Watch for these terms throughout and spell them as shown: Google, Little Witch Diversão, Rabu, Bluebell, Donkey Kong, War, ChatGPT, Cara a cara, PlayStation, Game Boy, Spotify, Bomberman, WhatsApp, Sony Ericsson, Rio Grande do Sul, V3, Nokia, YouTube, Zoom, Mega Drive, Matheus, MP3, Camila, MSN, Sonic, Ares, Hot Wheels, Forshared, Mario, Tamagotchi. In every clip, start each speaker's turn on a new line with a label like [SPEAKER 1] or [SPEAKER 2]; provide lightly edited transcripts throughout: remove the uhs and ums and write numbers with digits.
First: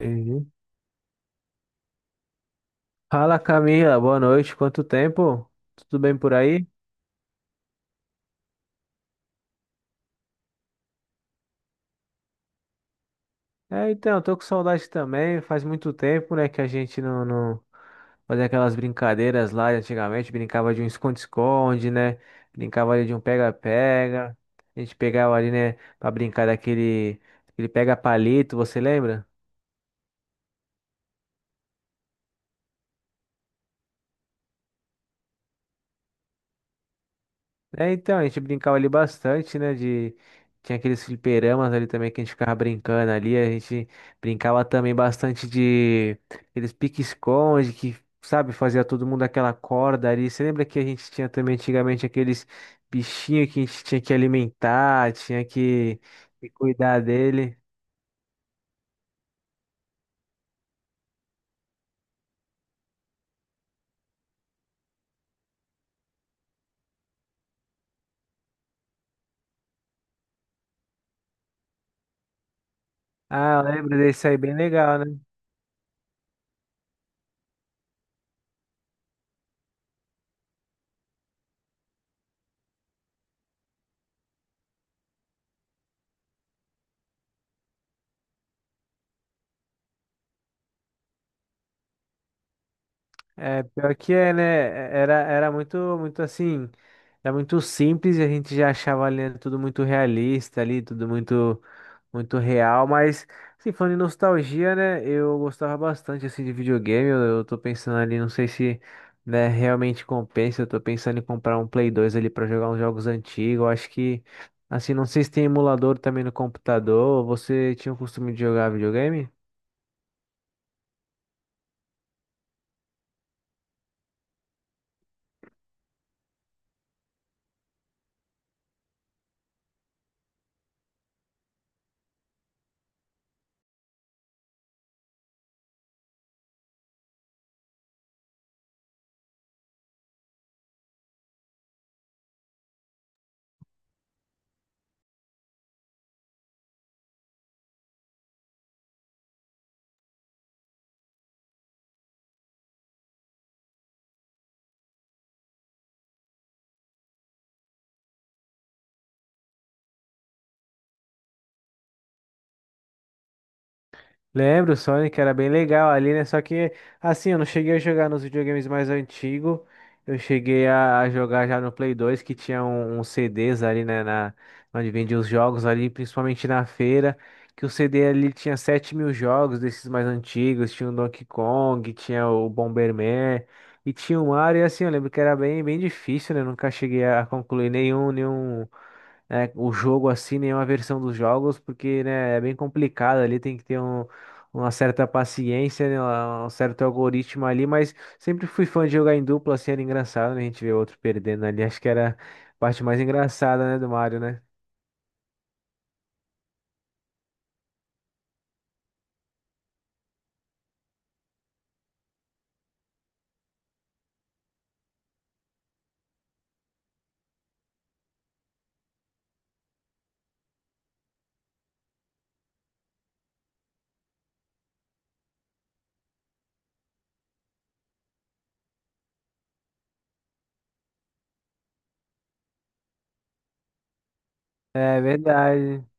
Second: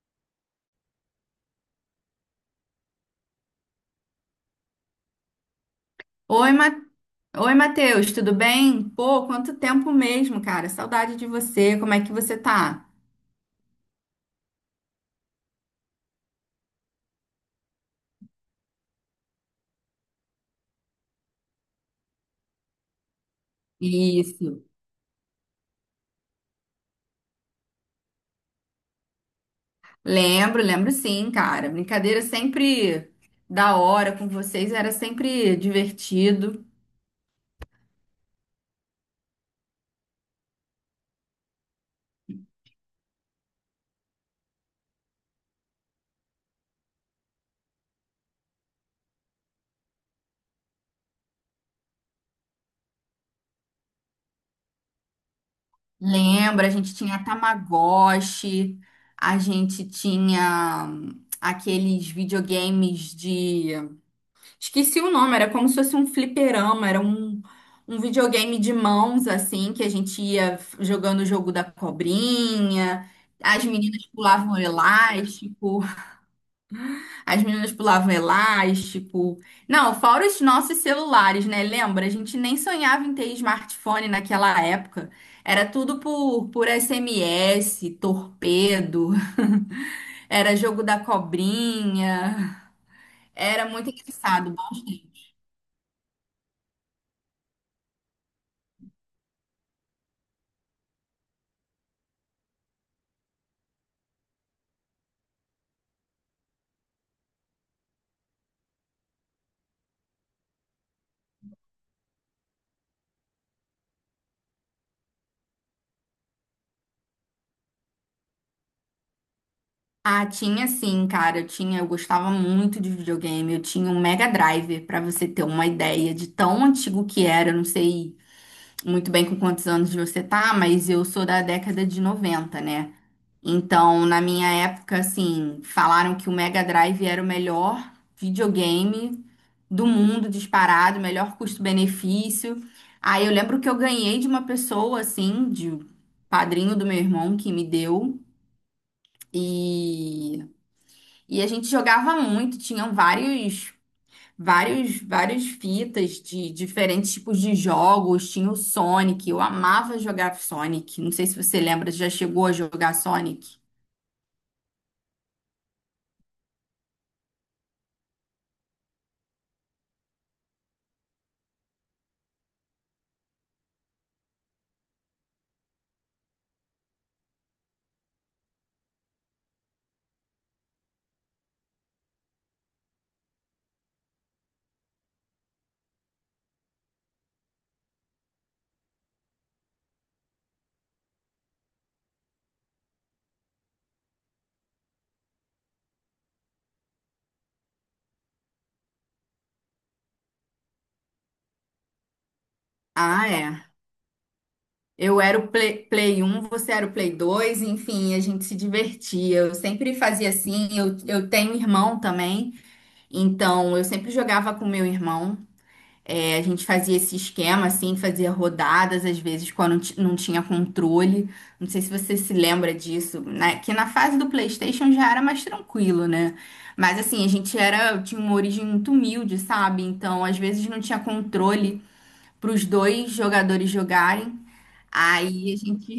[SPEAKER 1] Entendi. Fala Camila, boa noite. Quanto tempo? Tudo bem por
[SPEAKER 2] Oi,
[SPEAKER 1] aí?
[SPEAKER 2] Oi, Matheus, tudo bem? Pô, quanto tempo mesmo, cara. Saudade de você. Como é que você tá?
[SPEAKER 1] É, então, tô com saudade também. Faz muito tempo, né, que a gente não fazia aquelas brincadeiras lá de antigamente. Brincava de um esconde-esconde, né? Brincava ali de um pega-pega.
[SPEAKER 2] Isso.
[SPEAKER 1] A gente pegava ali, né, pra brincar aquele pega-palito, você lembra?
[SPEAKER 2] Lembro sim, cara. Brincadeira sempre da hora com vocês, era sempre divertido.
[SPEAKER 1] É, então, a gente brincava ali bastante, né, de... Tinha aqueles fliperamas ali também que a gente ficava brincando ali, a gente brincava também bastante de... Aqueles pique-esconde que, sabe, fazia todo mundo aquela corda ali. Você lembra que a gente tinha também antigamente aqueles bichinhos que a gente tinha que alimentar, que
[SPEAKER 2] Lembra, a gente
[SPEAKER 1] cuidar
[SPEAKER 2] tinha
[SPEAKER 1] dele?
[SPEAKER 2] Tamagotchi, a gente tinha aqueles videogames de... Esqueci o nome, era como se fosse um fliperama, era um videogame de mãos, assim, que a gente ia jogando o jogo da cobrinha,
[SPEAKER 1] Ah, eu
[SPEAKER 2] as
[SPEAKER 1] lembro
[SPEAKER 2] meninas
[SPEAKER 1] desse aí, bem
[SPEAKER 2] pulavam
[SPEAKER 1] legal, né?
[SPEAKER 2] elástico, as meninas pulavam elástico. Não, fora os nossos celulares, né? Lembra? A gente nem sonhava em ter smartphone naquela época. Era tudo por SMS, torpedo, era jogo da cobrinha.
[SPEAKER 1] É,
[SPEAKER 2] Era muito
[SPEAKER 1] pior que é, né?
[SPEAKER 2] engraçado, bons
[SPEAKER 1] É,
[SPEAKER 2] tempos.
[SPEAKER 1] era muito, muito assim... Era muito simples e a gente já achava ali né, tudo muito realista ali, tudo muito real, mas assim falando em nostalgia, né, eu gostava bastante assim de videogame. Eu tô pensando ali, não sei se, né, realmente compensa. Eu tô pensando em comprar um Play 2 ali pra jogar uns jogos antigos. Eu acho que assim, não sei se tem emulador também no computador. Você tinha o costume de jogar videogame?
[SPEAKER 2] Ah, tinha sim, cara. Eu tinha, eu gostava muito de videogame. Eu tinha um Mega Drive, pra você ter uma ideia de tão antigo que era. Eu não sei muito bem com quantos anos você tá, mas eu sou da década de 90, né? Então, na minha época, assim, falaram que o Mega Drive era o melhor videogame do mundo disparado, melhor custo-benefício. Aí eu lembro que eu ganhei de uma pessoa, assim, de padrinho do meu irmão que me deu. E e a gente jogava muito, tinham vários, vários, várias fitas de diferentes tipos de jogos. Tinha o Sonic, eu amava jogar Sonic. Não sei se você lembra, já chegou a jogar Sonic?
[SPEAKER 1] Lembro, o Sonic era bem legal ali, né? Só que, assim, eu não cheguei a jogar nos videogames mais antigos. Eu cheguei a jogar já no Play 2, que tinha uns CDs ali, né? Na, onde vendia os jogos ali, principalmente na feira. Que o CD ali tinha 7.000 jogos desses mais antigos. Tinha o Donkey Kong, tinha o Bomberman e tinha o Mario. E assim, eu lembro que era bem, bem difícil, né? Eu nunca cheguei a concluir nenhum né, o jogo assim, nenhuma versão dos jogos, porque, né, é bem complicado ali, tem que ter uma certa paciência, né, um certo algoritmo ali, mas sempre fui fã de jogar em dupla, assim, era engraçado, né, a gente ver outro perdendo ali, acho que era a parte mais
[SPEAKER 2] Ah,
[SPEAKER 1] engraçada,
[SPEAKER 2] é.
[SPEAKER 1] né, do Mario, né?
[SPEAKER 2] Eu era o Play, Play um, você era o Play dois, enfim, a gente se divertia. Eu sempre fazia assim, eu tenho irmão também, então eu sempre jogava com meu irmão. É, a gente fazia esse esquema, assim, fazia rodadas, às vezes, quando não tinha controle. Não sei se você se lembra disso, né? Que na fase do PlayStation já era mais tranquilo, né? Mas, assim, a gente era, tinha uma origem muito humilde, sabe? Então, às vezes, não tinha controle para os dois jogadores jogarem.
[SPEAKER 1] É
[SPEAKER 2] Aí a
[SPEAKER 1] verdade.
[SPEAKER 2] gente,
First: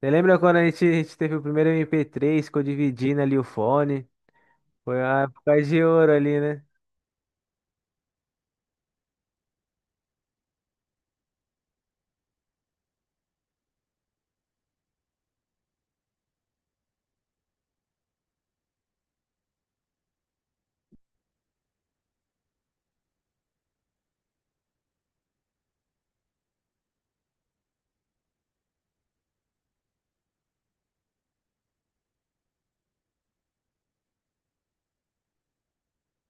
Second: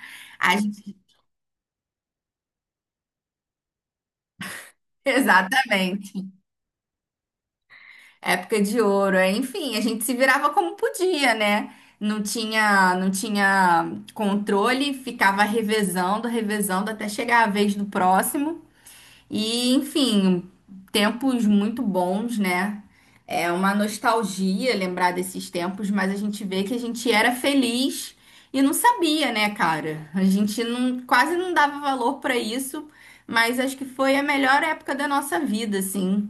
[SPEAKER 1] Você lembra quando
[SPEAKER 2] a
[SPEAKER 1] a
[SPEAKER 2] gente,
[SPEAKER 1] gente teve o primeiro MP3, ficou dividindo ali o fone? Foi a época de ouro
[SPEAKER 2] exatamente.
[SPEAKER 1] ali, né?
[SPEAKER 2] Época de ouro, é. Enfim, a gente se virava como podia, né? Não tinha controle, ficava revezando, revezando até chegar a vez do próximo. E, enfim, tempos muito bons, né? É uma nostalgia lembrar desses tempos, mas a gente vê que a gente era feliz e não sabia, né, cara? A gente não, quase não dava valor pra isso, mas acho que foi a melhor época da nossa vida, assim.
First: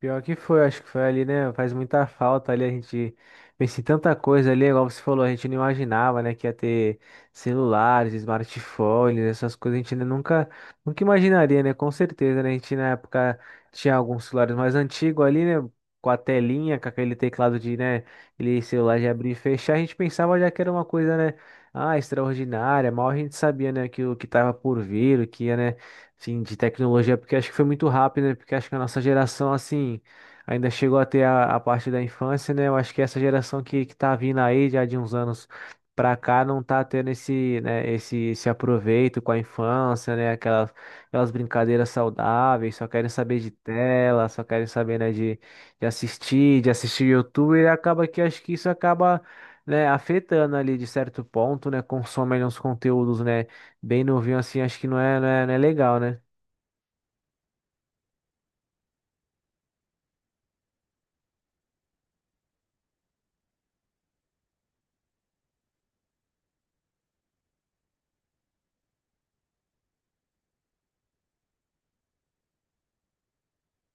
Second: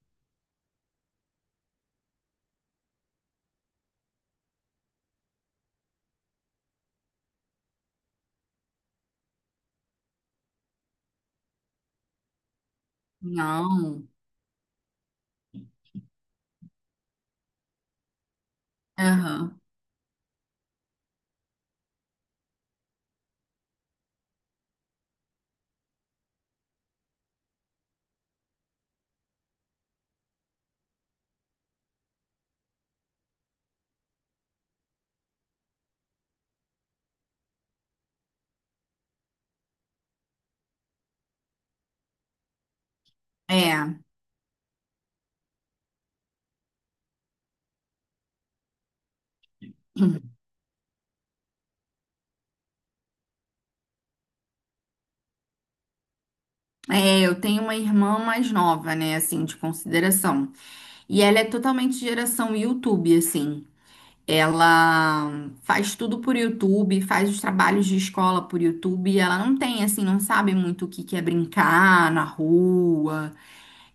[SPEAKER 1] Pior que foi, acho que foi ali, né? Faz muita falta ali, a gente pensa em tanta coisa ali, igual você falou, a gente não imaginava, né, que ia ter celulares, smartphones, essas coisas, a gente ainda nunca imaginaria, né? Com certeza, né? A gente na época tinha
[SPEAKER 2] Não.
[SPEAKER 1] alguns celulares mais antigos ali, né? Com a telinha, com aquele teclado de, né, aquele celular de abrir e
[SPEAKER 2] Aham.
[SPEAKER 1] fechar, a gente pensava já que era uma coisa, né? Ah, extraordinária, mal a gente sabia, né, que o que tava por vir, o que ia, né? Sim, de tecnologia, porque acho que foi muito rápido, né? Porque acho que a nossa geração, assim, ainda chegou até a parte da infância, né? Eu acho que essa que tá vindo aí já de uns anos pra cá não tá tendo esse esse aproveito com a infância, né? Aquelas brincadeiras saudáveis, só querem saber de
[SPEAKER 2] É,
[SPEAKER 1] tela, só querem saber, né, de assistir YouTube, e acaba que acho que isso acaba, né, afetando ali de certo ponto, né? Consomem os conteúdos, né? Bem novinho assim, acho que não é legal, né?
[SPEAKER 2] eu tenho uma irmã mais nova, né, assim, de consideração. E ela é totalmente geração YouTube, assim. Ela faz tudo por YouTube, faz os trabalhos de escola por YouTube. Ela não tem, assim, não sabe muito o que que é brincar na rua.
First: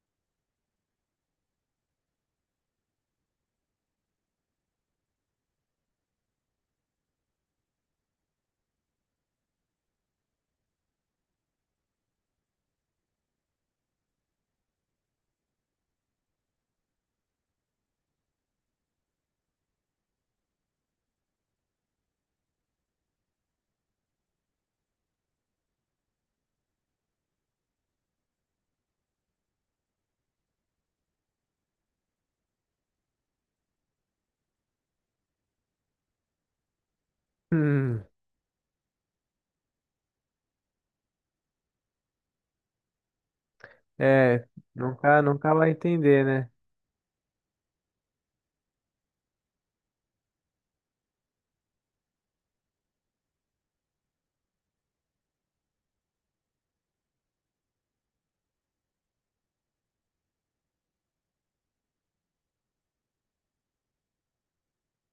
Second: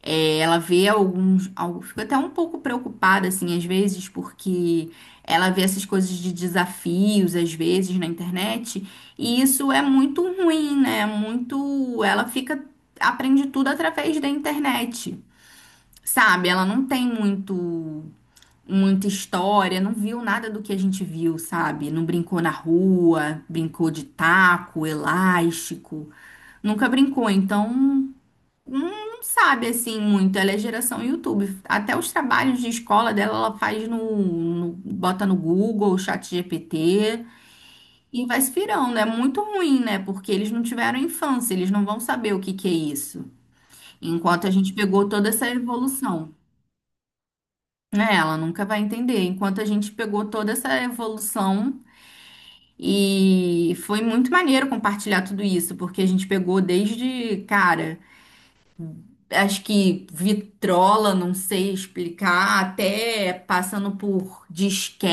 [SPEAKER 2] É, ela vê alguns, algo, fica até um pouco preocupada, assim, às vezes, porque ela vê essas coisas de desafios, às vezes, na internet, e isso é muito ruim, né? Muito, ela fica, aprende tudo através da internet, sabe? Ela não tem muito, muita história, não viu nada do que a gente viu, sabe? Não brincou na rua, brincou de taco, elástico, nunca brincou, então... não sabe assim muito, ela é geração YouTube. Até os trabalhos de escola dela, ela faz no, bota no Google, chat GPT
[SPEAKER 1] Hum,
[SPEAKER 2] e vai se virando. É muito ruim, né? Porque eles não tiveram infância, eles não vão saber o que que é isso.
[SPEAKER 1] é,
[SPEAKER 2] Enquanto a gente pegou toda essa
[SPEAKER 1] nunca vai entender,
[SPEAKER 2] evolução.
[SPEAKER 1] né?
[SPEAKER 2] Né, ela nunca vai entender. Enquanto a gente pegou toda essa evolução e foi muito maneiro compartilhar tudo isso, porque a gente pegou desde, cara, acho que vitrola, não sei explicar, até passando por disque,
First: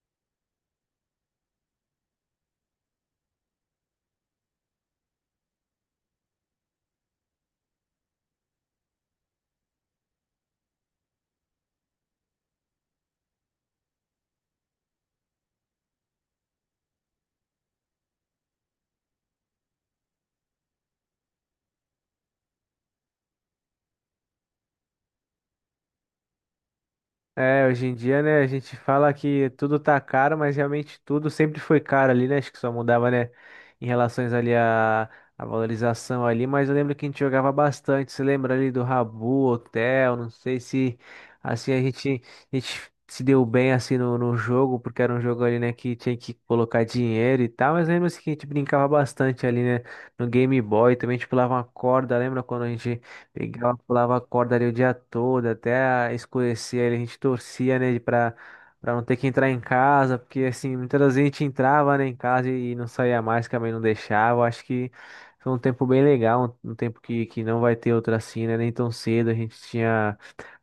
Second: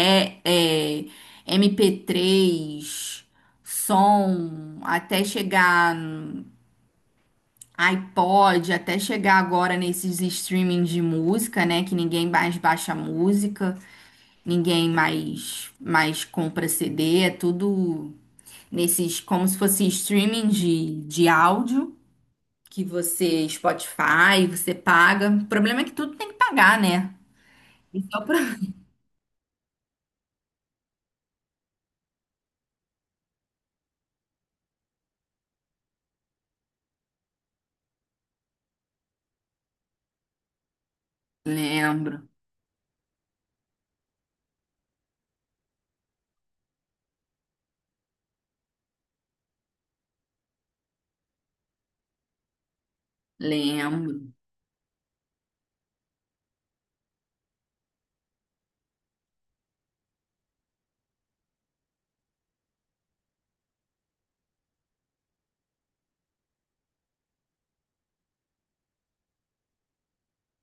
[SPEAKER 2] é, MP3, som, até chegar no iPod, até chegar agora nesses streaming de música, né? Que ninguém mais baixa música, ninguém mais compra CD, é tudo nesses, como se fosse streaming de áudio que você, Spotify, você paga. O problema é que tudo tem que pagar, né?
[SPEAKER 1] É, hoje em
[SPEAKER 2] Esse é o
[SPEAKER 1] dia, né, a
[SPEAKER 2] problema.
[SPEAKER 1] gente fala que tudo tá caro, mas realmente tudo sempre foi caro ali, né? Acho que só mudava, né, em relações ali à valorização ali, mas eu lembro que a gente jogava bastante. Você lembra ali do Rabu, Hotel, não sei se assim
[SPEAKER 2] Lembro,
[SPEAKER 1] a gente se deu bem assim no, no jogo, porque era um jogo ali, né, que tinha que colocar dinheiro e tal, mas lembra assim, que a gente brincava bastante ali, né, no Game Boy, também a gente pulava uma corda, lembra quando a gente pegava, pulava a
[SPEAKER 2] lembro.
[SPEAKER 1] corda ali o dia todo, até escurecer, ali a gente torcia, né, pra não ter que entrar em casa, porque assim, muitas vezes a gente entrava, né, em casa e não saía mais, que a mãe não deixava. Acho que foi um tempo bem legal, um tempo que não vai ter outro assim, né, nem tão cedo. A gente tinha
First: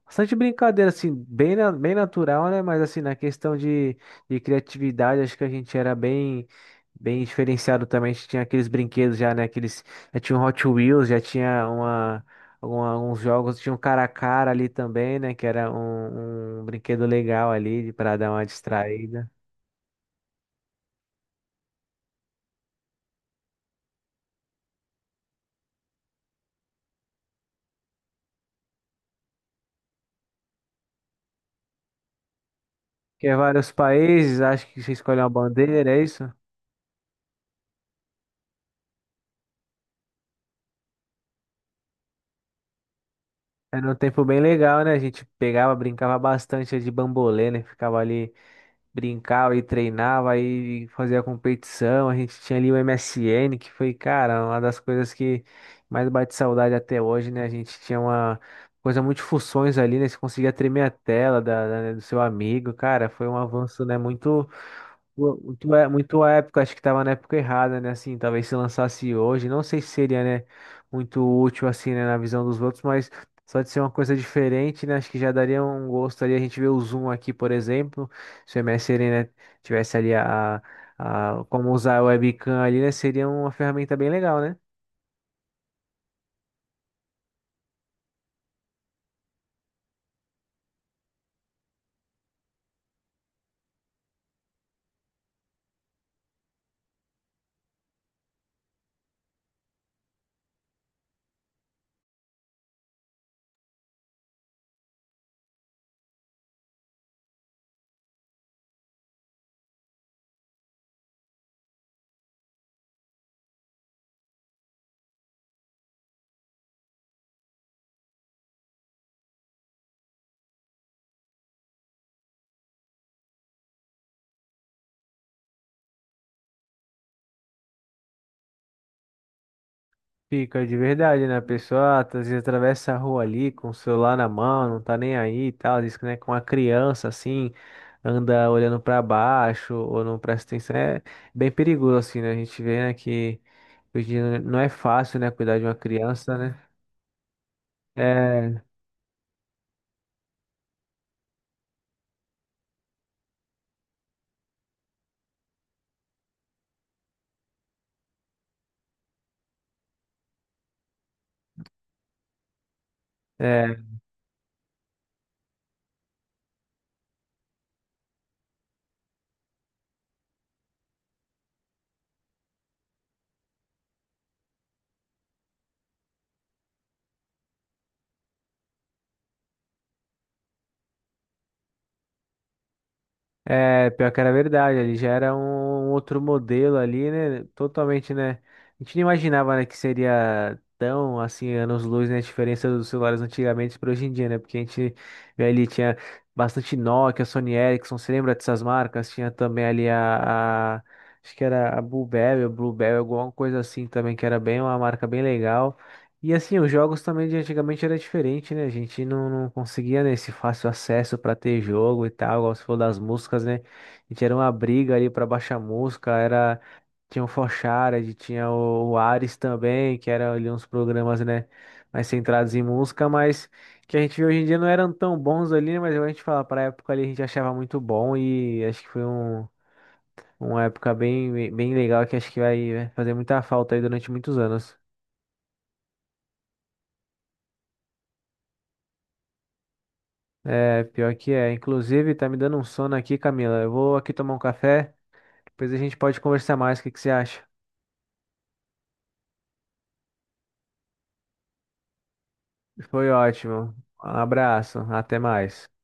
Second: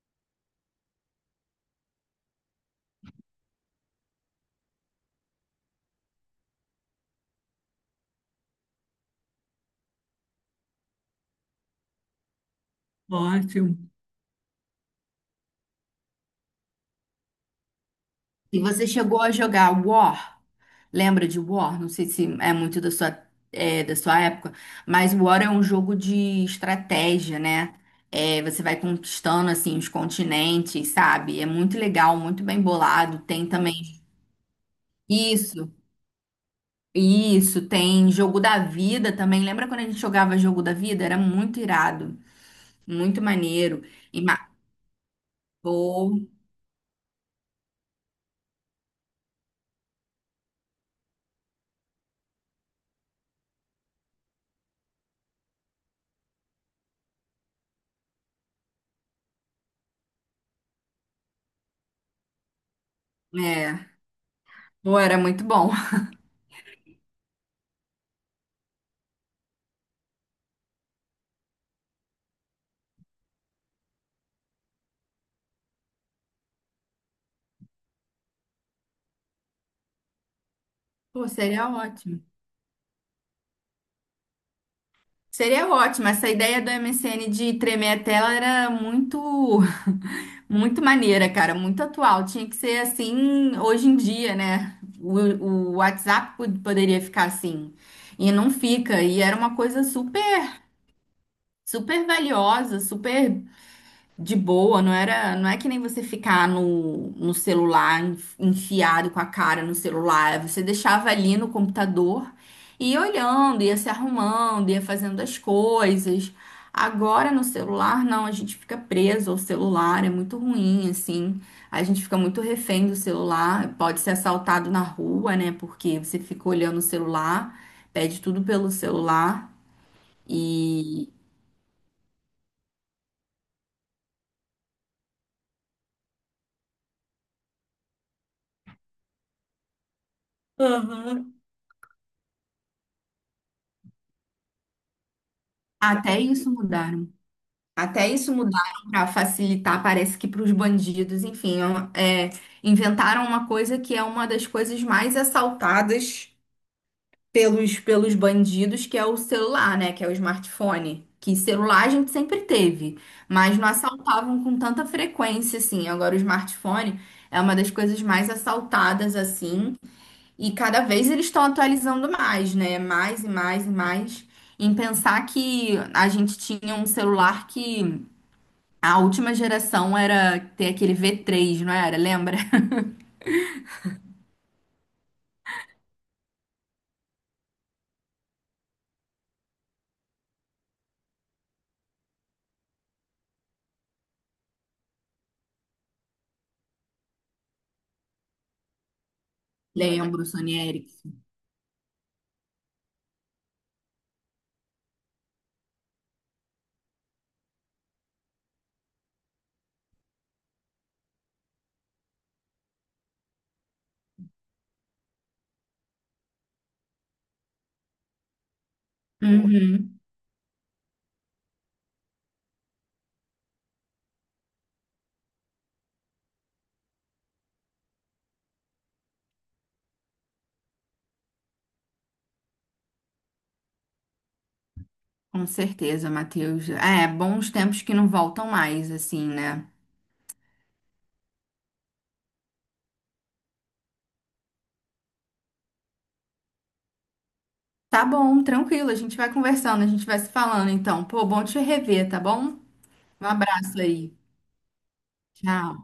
[SPEAKER 1] bastante brincadeira, assim, bem, bem natural, né? Mas assim, na questão de criatividade, acho que a gente era bem, bem diferenciado também. A gente tinha aqueles brinquedos já, né? Aqueles, já tinha um Hot Wheels, já tinha uma, alguns jogos, tinha
[SPEAKER 2] Ótimo.
[SPEAKER 1] um cara a cara ali também, né? Que era um brinquedo legal ali para dar uma
[SPEAKER 2] E você chegou
[SPEAKER 1] distraída.
[SPEAKER 2] a jogar War? Lembra de War? Não sei se é muito da sua, é, da sua época, mas War é um jogo de estratégia, né? É, você vai conquistando assim os continentes, sabe? É muito legal, muito bem bolado.
[SPEAKER 1] Que é
[SPEAKER 2] Tem
[SPEAKER 1] vários
[SPEAKER 2] também
[SPEAKER 1] países, acho que você escolhe uma
[SPEAKER 2] isso,
[SPEAKER 1] bandeira, é isso?
[SPEAKER 2] isso. Tem jogo da vida também. Lembra quando a gente jogava jogo da vida? Era muito irado. Muito maneiro.
[SPEAKER 1] Era um
[SPEAKER 2] E
[SPEAKER 1] tempo bem
[SPEAKER 2] ma-
[SPEAKER 1] legal, né? A gente pegava,
[SPEAKER 2] Pô,
[SPEAKER 1] brincava bastante de bambolê, né? Ficava ali, brincava e treinava e fazia competição. A gente tinha ali o MSN, que foi, cara, uma das coisas que mais bate saudade até hoje, né? A gente tinha uma coisa muito funções ali, né? Você conseguia tremer a tela né, do seu amigo, cara, foi um avanço,
[SPEAKER 2] é.
[SPEAKER 1] né? Muito.
[SPEAKER 2] Pô, era muito bom.
[SPEAKER 1] Muito à época, acho que estava na época errada, né? Assim, talvez se lançasse hoje, não sei se seria, né, muito útil, assim, né, na visão dos outros, mas só de ser uma coisa diferente, né? Acho que já daria um gosto ali. A gente vê o Zoom aqui, por exemplo, se o MSN, né, tivesse ali
[SPEAKER 2] Pô,
[SPEAKER 1] a,
[SPEAKER 2] seria
[SPEAKER 1] como usar a
[SPEAKER 2] ótimo.
[SPEAKER 1] webcam ali, né, seria uma ferramenta bem legal, né?
[SPEAKER 2] Seria ótimo. Essa ideia do M S N de tremer a tela era muito, muito maneira, cara. Muito atual. Tinha que ser assim hoje em dia, né? O WhatsApp poderia ficar assim. E não fica. E era uma coisa super, super valiosa, super. De boa, não era, não é que nem você ficar no, no celular, enfiado com a cara no celular, você deixava ali no computador e ia olhando, ia se arrumando, ia fazendo as coisas. Agora no celular, não, a gente fica preso ao celular, é muito ruim, assim. A gente fica muito refém do celular, pode ser assaltado na rua, né? Porque você fica olhando o celular, pede tudo pelo celular
[SPEAKER 1] Fica de
[SPEAKER 2] e...
[SPEAKER 1] verdade, né? A pessoa ah, tá, às vezes atravessa a rua ali com o celular na mão, não tá nem aí e tal. Diz que, né, com a criança assim, anda olhando pra baixo ou não presta atenção. É
[SPEAKER 2] Aham.
[SPEAKER 1] bem perigoso, assim, né? A gente vê, né, que hoje em dia não é fácil, né, cuidar de uma
[SPEAKER 2] Até
[SPEAKER 1] criança,
[SPEAKER 2] isso
[SPEAKER 1] né?
[SPEAKER 2] mudar. Até isso
[SPEAKER 1] É,
[SPEAKER 2] mudaram para facilitar, parece que para os bandidos, enfim, é, inventaram uma coisa que é uma das coisas mais assaltadas pelos bandidos, que é o celular, né? Que é o smartphone. Que celular a gente sempre teve, mas não
[SPEAKER 1] É,
[SPEAKER 2] assaltavam com tanta frequência assim. Agora o smartphone é uma das coisas mais assaltadas assim. E cada vez eles estão atualizando mais, né? Mais e mais e mais. Em pensar que a gente tinha um celular que a última geração era ter aquele V3, não era? Lembra?
[SPEAKER 1] é, pior que era verdade, ele já era um outro modelo ali, né? Totalmente, né? A gente não imaginava, né, que seria tão, assim, anos-luz, né? A diferença dos celulares antigamente para hoje em dia, né? Porque a gente vê ali, tinha bastante Nokia, Sony Ericsson, você lembra dessas marcas? Tinha também ali
[SPEAKER 2] Lembro, Sony Ericsson.
[SPEAKER 1] acho que era a Bluebell, Bluebell, alguma coisa assim também, que era bem uma marca bem legal. E assim, os jogos também de antigamente era diferente, né? A gente não conseguia, né, esse fácil acesso para ter jogo e tal, igual você falou das músicas, né? A gente era uma briga ali para baixar música, era tinha o Forshared, tinha o Ares também,
[SPEAKER 2] Uhum,
[SPEAKER 1] que eram ali uns programas, né, mais centrados em música, mas que a gente vê hoje em dia não eram tão bons ali, né? Mas a gente fala, pra época ali a gente achava muito bom e acho que foi um, uma época bem, bem legal que acho que vai né, fazer muita falta aí durante muitos anos.
[SPEAKER 2] com certeza, Matheus. É, bons tempos que não voltam mais, assim, né?
[SPEAKER 1] É, pior que é. Inclusive, tá me dando um sono aqui, Camila. Eu vou aqui tomar um café, depois a gente pode conversar mais. O que que você acha?
[SPEAKER 2] Tá bom, tranquilo, a gente vai conversando, a gente vai se falando, então. Pô, bom te rever, tá bom?
[SPEAKER 1] Foi
[SPEAKER 2] Um
[SPEAKER 1] ótimo.
[SPEAKER 2] abraço
[SPEAKER 1] Um
[SPEAKER 2] aí.
[SPEAKER 1] abraço, até mais.
[SPEAKER 2] Tchau.